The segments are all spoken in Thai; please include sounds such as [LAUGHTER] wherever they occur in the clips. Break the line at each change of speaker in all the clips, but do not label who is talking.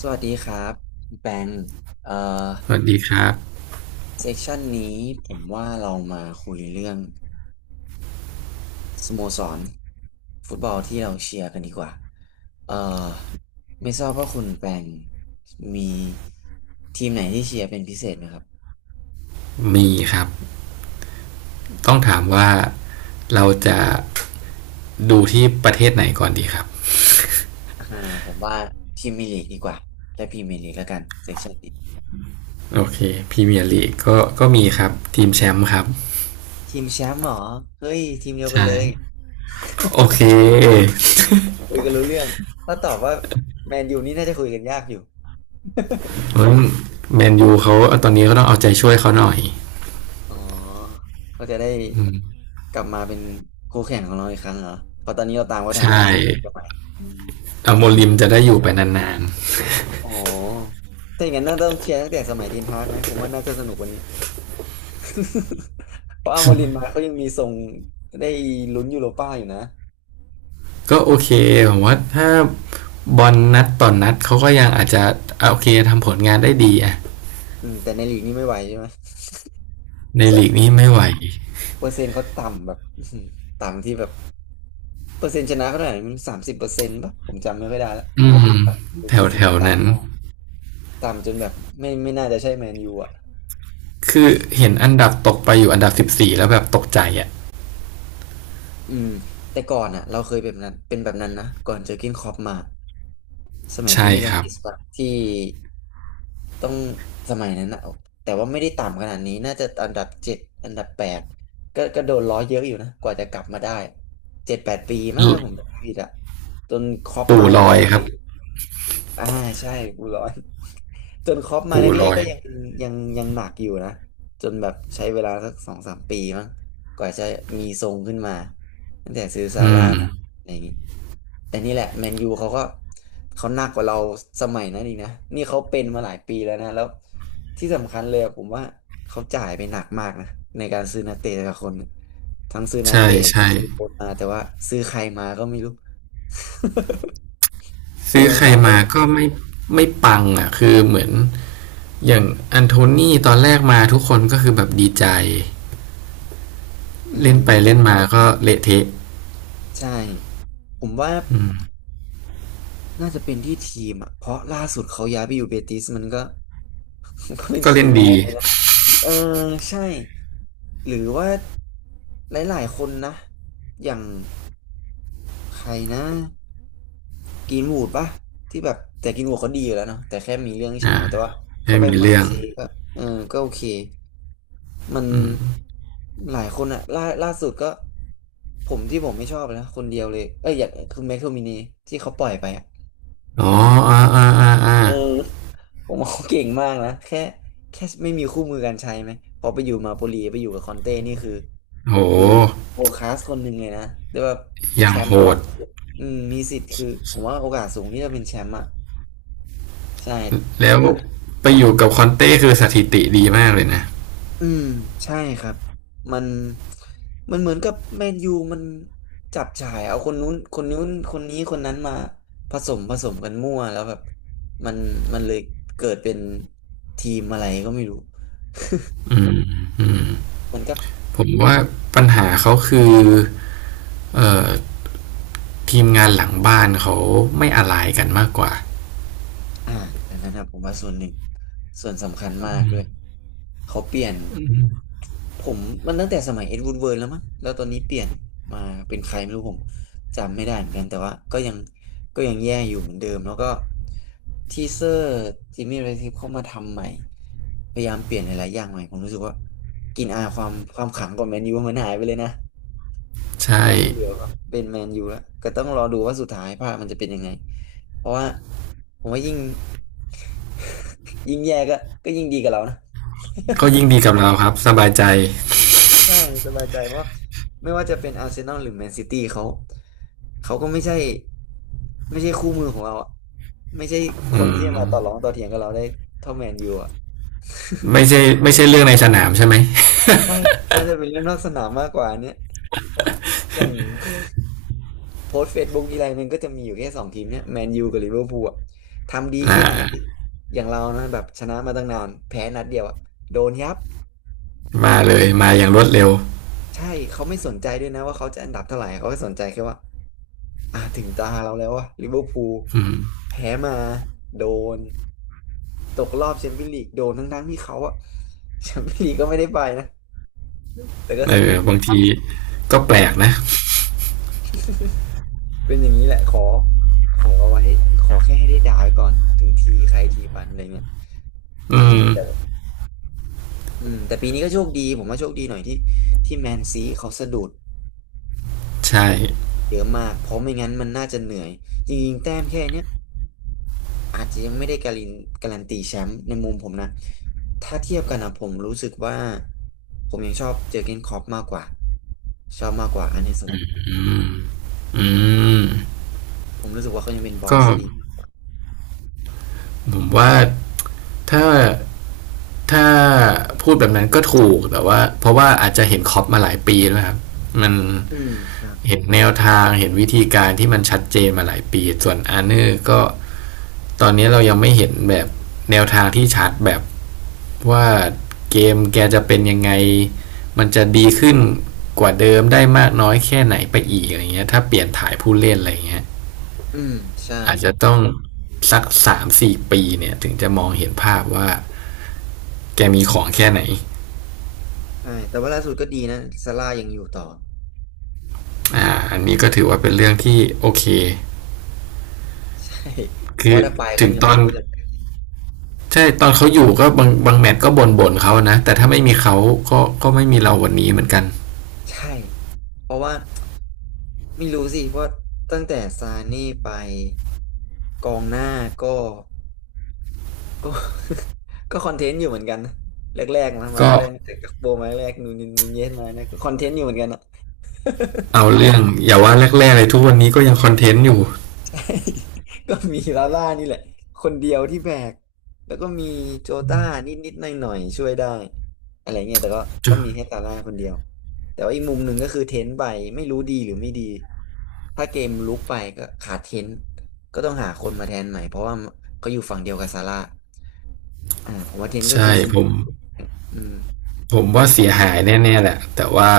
สวัสดีครับคุณแปงเอ่อ
สวัสดีครับ
เซสชันนี้ผมว่าเรามาคุยเรื่องสโมสรฟุตบอลที่เราเชียร์กันดีกว่าเอ่อไม่ทราบว่าคุณแปงมีทีมไหนที่เชียร์เป็นพิเศษไหมครับ
มีครับต้องถามว่าเราจะดูที่ประเทศไหนก่อนดีครับ
อ่าผมว่าทีมมีลีกดีกว่าและพรีเมียร์ลีกแล้วกันเซสชันนี้
โอเคพรีเมียร์ลีกก็มีครับทีมแชมป์ครับ
ทีมแชมป์เหรอเฮ้ยทีมเดียวกัน
ใช่
เลย
โอเค
คุยกันรู้เรื่องถ้าตอบว่าแมนยูนี่น่าจะคุยกันยากอยู่
เพราะแมนยูเขาตอนนี้ก็ต้องเอาใจช่วยเขาหน่อย
อ๋อเขาจะได้
อืม
กลับมาเป็นคู่แข่งของเราอีกครั้งเหรอเพราะตอนนี้เราตามเขาทันแล้ว
ใช่
นะ20กว่าไปม
อโมลิมจะได้อยู่ไปนานๆ [LAUGHS] [COUGHS]
อ๋อถ้าอย่างนั้นน่าต้องเชียร์ตั้งแต่สมัยเทนฮากไหมผมว่าน่าจะสนุกกว่านี้ [LAUGHS] เพราะอาโมรินมาเขายังมีทรงได้ลุ้นยูโรป้าอยู่นะ
ก็โอเคผมว่าถ้าบอลนัดต่อนนัดเขาก็ยังอาจจะโอเคทำผลงานได้ดีอะ
อืมแต่ในลีกนี่ไม่ไหวใช่ไหม
ใน
เส
ลีกนี้ไม่ไหว
เปอร์เซ็นต์เขาต่ำแบบ [LAUGHS] อื้อหือต่ำที่แบบเปอร์เซ็นต์ชนะเขาเท่าไหร่มัน30%ป่ะผมจำไม่ค่อยได้และ
อืมว
หรือ40
แถวๆนั้น
ต่ำมากต่ำจนแบบไม่น่าจะใช่แมนยูอ่ะ
คือเห็นอันดับตกไปอยู่อันดับ14แล้วแบบตกใจอ่ะ
อืมแต่ก่อนอ่ะเราเคยเป็นแบบนั้นเป็นแบบนั้นนะก่อนเจอกินคอปมาสมัยคิ
ใช่
นี่ดอ
ค
น
รับ
กิสปะที่ต้องสมัยนั้นนะแต่ว่าไม่ได้ต่ำขนาดนี้น่าจะอันดับ 7อันดับ 8ก็โดนล้อเยอะอยู่นะกว่าจะกลับมาได้7-8 ปีมากนะผมจำไม่ผิดอะจนคอป
ปู่
มาแร
ลอย
กๆ
ค
ก็
รับ
อ่าใช่กูร้อน [LAUGHS] จนครอปมาแร
ปู่
ก
ลอ
ๆ
ย
ก็ยังยังหนักอยู่นะจนแบบใช้เวลาสัก2-3 ปีมั้งกว่าจะมีทรงขึ้นมาตั้งแต่ซื้อซา
อื
ร่า
ม
มาอะไรอย่างงี้แต่นี่แหละแมนยูเขาก็เขาหนักกว่าเราสมัยนั้นอีกนะนี่เขาเป็นมาหลายปีแล้วนะแล้วที่สำคัญเลยอะผมว่าเขาจ่ายไปหนักมากนะในการซื้อนักเตะแต่ละคนทั้งซื้อนัก
ใช่
เตะ
ใช่
ซื้อโค้ชมาแต่ว่าซื้อใครมาก็ไม่รู้ [LAUGHS] ผม
ซื้อ
สง
ใคร
สารเขา
มาก็ไม่ไม่ปังอ่ะคือเหมือนอย่างอันโทนี่ตอนแรกมาทุกคนก็คือแบบดีใจ
อื
เล่นไป
ม
เล่นมาก็เละเทะ
ใช่ ผมว่าน่าจะเป็นที่ทีมอ่ะ เพราะล่าสุดเขาย้ายไปอยู่เบติสมันก็ [LAUGHS] มันก็เป็น
ก็
คี
เล่น
ย์แม
ดี
นเลยนะเออใช่หรือว่าหลายๆคนนะอย่างใครนะกินวูดปะที่แบบแต่กินวูดเขาดีอยู่แล้วเนาะแต่แค่มีเรื่องเฉา
อ่า
แต่ว่าเขา
ไม่
ไป
มี
หมา
เรื่อง
เซย์ก็เออก็โอเคมันหลายคนอะล่าสุดก็ผมที่ผมไม่ชอบนะคนเดียวเลยเอ้ยอย่างคือแม็กโทมินีที่เขาปล่อยไปอะ
อ๋ออ่า
เออผมว่าเขาเก่งมากนะแค่ไม่มีคู่มือการใช้ไหมพอไปอยู่มาโปลีไปอยู่กับคอนเต้นี่คือ
โ
คือ
ห
โวคลาสคนหนึ่งเลยนะแต่ว่า
อ
แช
ย่าง
ม
โห
ป์แล้ว
ด
อ่ะอืมมีสิทธิ์คือผมว่าโอกาสสูงที่จะเป็นแชมป์อ่ะใช่
แล้ว
ถ้า
ไปอยู่กับคอนเต้คือสถิติดีมากเลยนะ
อืมใช่ครับมันมันเหมือนกับแมนยูมันจับฉ่ายเอาคนนู้นคนนู้นคนนี้คนนั้นมาผสมผสมกันมั่วแล้วแบบมันมันเลยเกิดเป็นทีมอะไรก็ไม่รู้มันก็
ผมว่าปัญหาเขาคือเอ่อทีมงานหลังบ้านเขาไม่อะไรกันมากกว่า
อ่าอันนั้นนะผมว่าส่วนหนึ่งส่วนสำคัญมากด้วยเขาเปลี่ยนผมมันตั้งแต่สมัยเอ็ดวูดเวิร์ดแล้วมั้งแล้วตอนนี้เปลี่ยนมาเป็นใครไม่รู้ผมจำไม่ได้เหมือนกันแต่ว่าก็ยังแย่อยู่เหมือนเดิมแล้วก็ทีเซอร์จิมมี่เรทิฟเข้ามาทำใหม่พยายามเปลี่ยนหลายๆอย่างใหม่ผมรู้สึกว่ากินอาความขลังของแมนยูมันหายไปเลยนะ แท
ใช่
บไม่เหลือครับเป็นแมนยูแล้วก็ต้องรอดูว่าสุดท้ายภาพมันจะเป็นยังไงเพราะว่าผมว่ายิ่ง [LAUGHS] ยิ่งแย่ก็ยิ่งดีกับเรานะ
ก็ยิ่งดีกับเราครับสบายใจ
ใช่สบายใจเพราะไม่ว่าจะเป็นอาร์เซนอลหรือแมนซิตี้เขาเขาก็ไม่ใช่คู่มือของเราอะไม่ใช่ค
อื
นที่จะมา
ม
ต่อรองต่อเถียงกับเราได้เท่าแมนยูอ่ะ
ไม่ใช่เรื่องในสนามใช่ไหม
ใช่น่าจะเป็นเรื่องนอกสนามมากกว่าอันเนี้ยเพราะอย่าง โพสตเฟซบุ๊กทีไรมันก็จะมีอยู่แค่สองทีมเนี่ยแมนยูกับลิเวอร์พูลอะทำดี
อ่
แค่ไหน
า
อย่างเรานะแบบชนะมาตั้งนานแพ้นัดเดียวอะโดนยับ
มาเลยมาอย่างรวดเร็ว
ใช่เขาไม่สนใจด้วยนะว่าเขาจะอันดับเท่าไหร่เขาก็สนใจแค่ว่าถึงตาเราแล้วว่าลิเวอร์พูล
อืม
แพ้มาโดนตกรอบแชมเปี้ยนลีกโดนทั้งๆที่เขาอะ [LAUGHS] แชมเปี้ยนลีกก็ไม่ได้ไปนะแต่ก็
เอ
สนุ
อ
ก
บางทีก็
อื
แปลก
ม
นะ
เป็นอย่างนี้แหละขอขอไว้ขอแค่ให้ได้ด่าไว้ก่อนถึงทีใครทีมันอะไรเงี้ยอื
อื
ม
ม
อืมแต่ปีนี้ก็โชคดีผมว่าโชคดีหน่อยที่แมนซีเขาสะดุด
ใช่
เยอะมากเพราะไม่งั้นมันน่าจะเหนื่อยจริงๆแต้มแค่เนี้ยอาจจะยังไม่ได้การันตีแชมป์ในมุมผมนะถ้าเทียบกันนะผมรู้สึกว่าผมยังชอบเจอร์เก้นคล็อปมากกว่าชอบมากกว่าอันเนสลอต
อืม
ผมรู้สึกว่าเขายังเป็นบอ
ก็
สที่ดี
ผมว่าถ้าถ้าพูดแบบนั้นก็ถูกแต่ว่าเพราะว่าอาจจะเห็นคล็อปมาหลายปีแล้วครับมัน
อืมครับ
เห็นแนวทางเห็นวิธีการที่มันชัดเจนมาหลายปีส่วนอาร์เนอร์ก็ตอนนี้เรายังไม่เห็นแบบแนวทางที่ชัดแบบว่าเกมแกจะเป็นยังไงมันจะดีขึ้นกว่าเดิมได้มากน้อยแค่ไหนไปอีกอะไรเงี้ยถ้าเปลี่ยนถ่ายผู้เล่นอะไรเงี้ย
อืมใช่
อาจจะต้อง3 ถึง 4ปีเนี่ยถึงจะมองเห็นภาพว่าแกมีของแค่ไหน
ใช่แต่ว่าล่าสุดก็ดีนะซาร่ายังอยู่ต่อ
อ่าอันนี้ก็ถือว่าเป็นเรื่องที่โอเค
[LAUGHS] ใช่เพ
คื
ราะ
อ
ว่าถ้าไปก็
ถึง
ยัง
ต
ไม่
อน
รู้จะ
ใช่ตอนเขาอยู่ก็บางแมตช์ก็บ่นเขานะแต่ถ้าไม่มีเขาก็ไม่มีเราวันนี้เหมือนกัน
ใช่ เพราะว่าไม่รู้สิ เพราะตั้งแต่ซานี่ไปกองหน้าก็ก็ [LAUGHS] ก็คอนเทนต์อยู่เหมือนกันนะแรกๆมา
ก็
แรกๆแต่กักโบมาแรกๆนูนเย็นมาเนี่ยก็คอนเทนต์อยู่เหมือนกันอะ
เอาเรื่องอย่าว่าแรกๆเลยทุกวันนี้ก็ยังคอนเทนต์อยู่
ใช่ [LAUGHS] ก็มีลาล่านี่แหละคนเดียวที่แบกแล้วก็มีโจต้านิดๆหน่อยๆช่วยได้อะไรเงี้ยแต่ก็ก็มีแค่ลาล่าคนเดียวแต่ว่าอีกมุมหนึ่งก็คือเทนไปไม่รู้ดีหรือไม่ดีถ้าเกมลุกไปก็ขาดเทนก็ต้องหาคนมาแทนใหม่เพราะว่าเขาอยู่ฝั่งเดียวกับซาร่าอ่าผมว่าเทนก็คื
ใช่
อคีย์
ผม
อืม
ผม
ถึ
ว่า
งแม้
เสียหายแน่ๆแหละแต่ว่า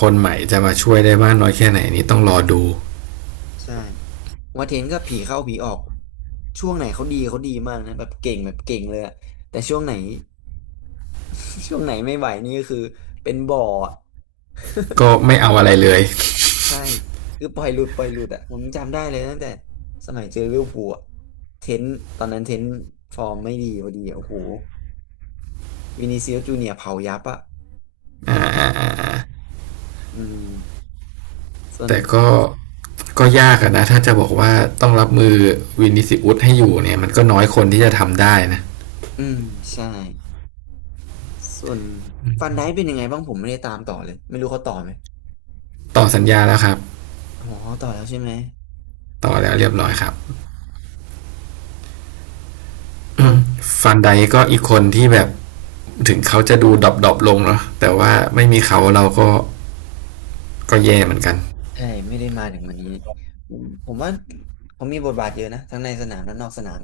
คนใหม่จะมาช่วยได้มากน้อยแค่ไหนนี่ต้องรอดู
ใช่ผมว่าเทนก็ผีเข้าผีออกช่วงไหนเขาดีเขาดีมากนะแบบเก่งแบบเก่งเลยอะแต่ช่วงไหน [LAUGHS] ช่วงไหนไม่ไหวนี่ก็คือเป็นบ่ออะ
ก็ไม่
[LAUGHS]
เอา
เจ็บ
อะ
ค
ไร
รับ
เลย
ใช่คือปล่อยหลุดปล่อยหลุดอ่ะผมจำได้เลยตั้งแต่สมัยเจอลิเวอร์พูลอะเทนต์ตอนนั้นเทนต์ฟอร์มไม่ดีพอดีอะโอ้โหวินิซิอุสจูเนียร์เผายับอ่ะอืมส่วน
แต่ก็ก็ยากอะนะถ้าจะบอกว่าต้องรับมือวินิสิอุสให้อยู่เนี่ยมันก็น้อยคนที่จะทำได้นะ
อืมใช่ส่วนฟันไดเป็นยังไงบ้างผมไม่ได้ตามต่อเลยไม่รู้เขาต่อไหม
ต่อสัญญาแล้วครับ
อ๋อต่อแล้วใช่ไหม
ต่อแล้วเรียบร้อยครับ
เอ๊ะก็
ฟันไดก็อีกคนที่แบบถึงเขาจะดูดรอปดๆลงเนาะแต่ว่าไม่มีเขาเราก็แย่เหมือนกัน
ใช่ไม่ได้มาถึงวันนี้ผมว่าเขามีบทบาทเยอะนะทั้งในสนามและนอกสนาม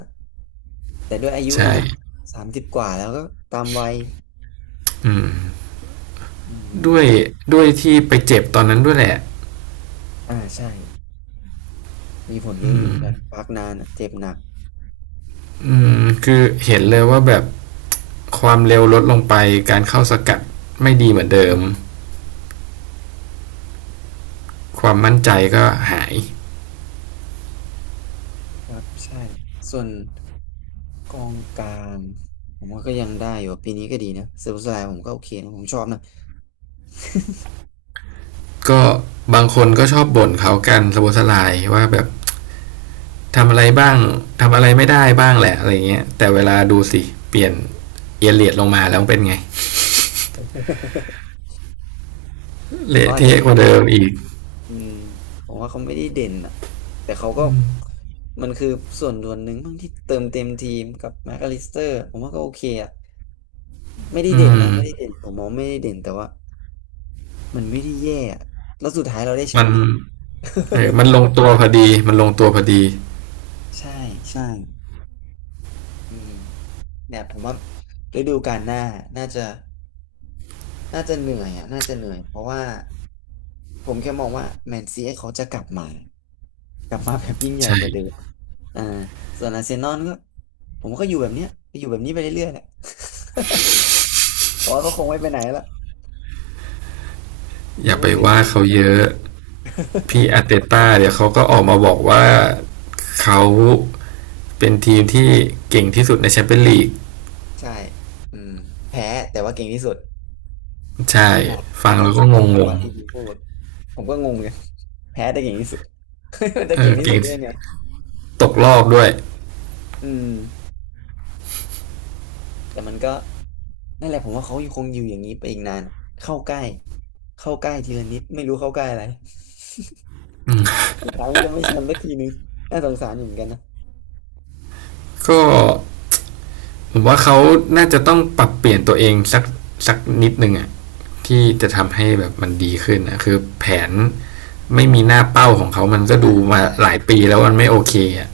แต่ด้วยอายุแหละ
ใช่
เนาะสามสิบกว่าแล้วก็ตามวัยอื
ด้วย
ม
ด้วยที่ไปเจ็บตอนนั้นด้วยแหละ
อ่าใช่มีผลเยอะอยู่เหมือนกันพักนานอะเจ็บหนัก
อืมคือเห็นเลยว่าแบบความเร็วลดลงไปการเข้าสกัดไม่ดีเหมือนเดิมความมั่นใจก็หาย
ครับใช่ส่วนกองกลางผมว่าก็ยังได้อยู่ปีนี้ก็ดีนะเซบูสไลผมก็โอเคนะผมชอบนะ
ก็บางคนก็ชอบบ่นเขากันสะบดสะลายว่าแบบทำอะไรบ้างทำอะไรไม่ได้บ้างแหละอะไรเงี้ยแต่เวลาดูสิเปลี่ยนเอเลียดลงมาแล้วเป็นไง
[LAUGHS] เขา
เละ
อาจจะ
เทะ
ไม่
กว่าเดิมอีก
อืมผมว่าเขาไม่ได้เด่นอ่ะแต่เขาก็มันคือส่วนหนึ่งบ้างที่เติมเต็มทีมกับแม็กอลิสเตอร์ผมว่าก็โอเคอ่ะไม่ได้
อื
เด่นนะ
ม
ไม่ได้เด่นผมมองไม่ได้เด่นแต่ว่า มันไม่ได้แย่อะแล้วสุดท้ายเราได้แช
มั
ม
น
ป์ไง
เออมันลงตัวพอดี มันลงตัวพอดี
[LAUGHS] ใช่ใช่อืมเนี่ยผมว่าฤดูกาลหน้าน่าจะน่าจะเหนื่อยอ่ะน่าจะเหนื่อยเพราะว่าผมแค่มองว่าแมนซีเขาจะกลับมา กลับมาแบบยิ่งใหญ่
ใช่
กว่าเดิมอ่าส่วนอาร์เซนอลก็ผมก็อยู่แบบเนี้ยก็อยู่แบบนี้ไปเรื่อยๆแหละเพราะว่าเขาคงไม่ไปไหนละ
อ
เขา
ย่า
ค
ไป
งจะอยู่
ว่า
แบบนี้
เขา
แหละ
เยอะ พี่อาร์เตต้าเดี๋ยวเขาก็ออกมาบอกว่าเขาเป็นทีมที่เก่งที่สุดในแชมเปี้ยนลีก
ใช่อืมแพ้แต่ว่าเก่งที่สุด
ใช่
ขนาด
ฟั
มา
ง
นั่ง
แล้วก็
สำร
ง
อง
ง
ของ
ง
ปาร์ตี้ลิงพูด ผมก็งงไง [LAUGHS] แพ้ได้เก่งที่สุด [LAUGHS] มัน
ๆ
จะ
เอ
เก่
อ
งที่สุ
เก่
ด
ง
ได้ยังไง
ตกรอบด้วย
อืมแต่มันก็นั่นแหละผมว่าเขายังคงอยู่อย่างนี้ไปอีกนานเข้าใกล้เข้าใกล้ทีละนิดไม่รู้เข้าใกล้อะไร [LAUGHS] สุดท้ายมันก็ไม่แชมป์สักทีนึงน่าสงสารอยู่เหมือนกันนะ
ก็ ผมว่าเขาน่าจะต้องปรับเปลี่ยนตัวเองสักนิดนึงอะที่จะทำให้แบบมันดีขึ้นนะคือแผนไม่มีหน้าเป้าของเขามันก็
อ่า
ดูมา
ใช่
หลายปีแล้วมันไม่โอเคอะ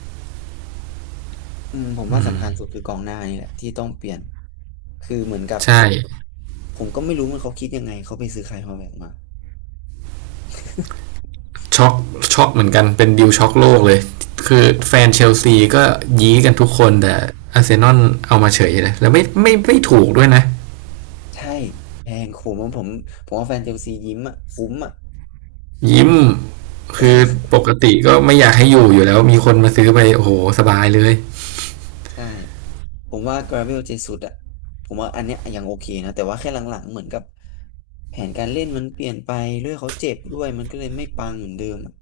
อืมผมว่าสำคัญสุดคือกองหน้านี่แหละที่ต้องเปลี่ยนคือเหมือนกับ
ใช่
ผมก็ไม่รู้ว่าเขาคิดยังไงเขาไปซื้อใครฮอลแลนด์มา
ช็อกช็อกเหมือนกันเป็นดิวช็อกโลกเลยคือแฟนเชลซีก็ยี้กันทุกคนแต่อาร์เซนอลเอามาเฉยเลยแล้วไม่ถูกด้วยนะ
ใช่แพงผมว่าผมผมว่าแฟนเชลซียิ้มอ่ะคุ้มอ่ะ
ยิ้มคือปกติก็ไม่อยากให้อยู่อยู่แล้วมีคนมาซื้อไปโอ้โหสบายเลย
ใช่ ผมว่า Gravel เจสุดอะผมว่าอันเนี้ยยังโอเคนะแต่ว่าแค่หลังๆเหมือนกับแผนการเล่นมันเปลี่ยนไปด้วยเขาเจ็บด้วยมันก็เลยไม่ปังเหมือนเดิมอะ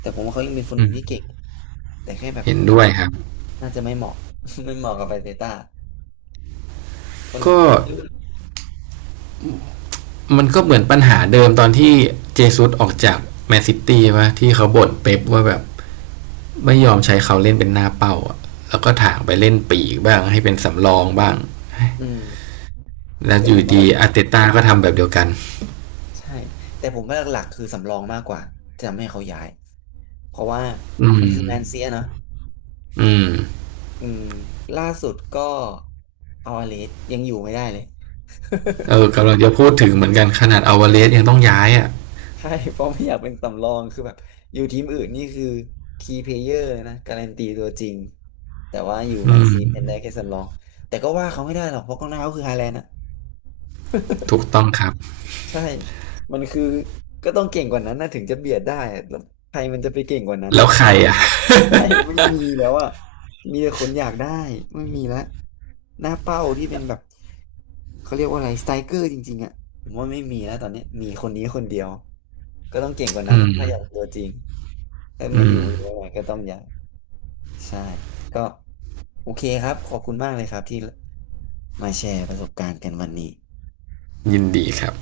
แต่ผมว่าเขายังเป็นคนหนึ่งที่เก่งแต่แค่แบบ
เห็นด้วยครับ
น่าจะไม่เหมาะ [LAUGHS] ไม่เหมาะกับไปาเตต้าคน
ก็
ไม่รู้
มันก็เหมือนปัญหาเดิมตอนที่เจซุสออกจากแมนซิตี้ว่าที่เขาบ่นเป๊ปว่าแบบไม่ยอมใช้เขาเล่นเป็นหน้าเป้าอะแล้วก็ถางไปเล่นปีกบ้างให้เป็นสำรองบ้าง
อืม
แล้ว
แต่
อ
ผ
ยู่
มว่าห
ดี
ลัก
อาร์เตต้าก็ทำแบบเดียวกัน
ใช่แต่ผมว่าหลักๆคือสำรองมากกว่าจะทำให้เขาย้ายเพราะว่า
อื
มันคือแมน
ม
เซียเนอะ
อืม
อืมล่าสุดก็เอาอาเลสยังอยู่ไม่ได้เลย
เออ
[LAUGHS]
กำลังจะพูดถึงเหมือนกันขนาดอาวาเลสยังต้องย้ายอ่ะ
ใช่ [LAUGHS] เพราะไม่อยากเป็นสำรองคือแบบอยู่ทีมอื่นนี่คือคีย์เพลเยอร์เลยนะการันตีตัวจริงแต่ว่าอยู่แม
อื
นซีเป็นได้
ม
แค่สำรองแต่ก็ว่าเขาไม่ได้หรอกเพราะกองหน้าเขาคือฮาแลนด์อะ
ถูกต้องครับ
ใช่มันคือก็ต้องเก่งกว่านั้นนะถึงจะเบียดได้อะแล้วใครมันจะไปเก่งกว่านั้น
แล้
นะ
วใครอ่ะ
ใช่ [LAUGHS] ไม่มีแล้วอ่ะมีแต่คนอยากได้ไม่มีแล้วหน้าเป้าที่เป็นแบบเขาเรียกว่าอะไรสไตรเกอร์จริงๆอ่ะผมว่าไม่มีแล้วตอนนี้มีคนนี้คนเดียวก็ต้องเก่งกว่านั้น
อื
อะถ้าอยาก
ม
ตัวจริงถ้าไม่
อื
อยู่หรือย่
ม
ไม่ไหวก็ต้องย้ายใช่ก็โอเคครับขอบคุณมากเลยครับที่มาแชร์ประสบการณ์กันวันนี้
ยินดีครับ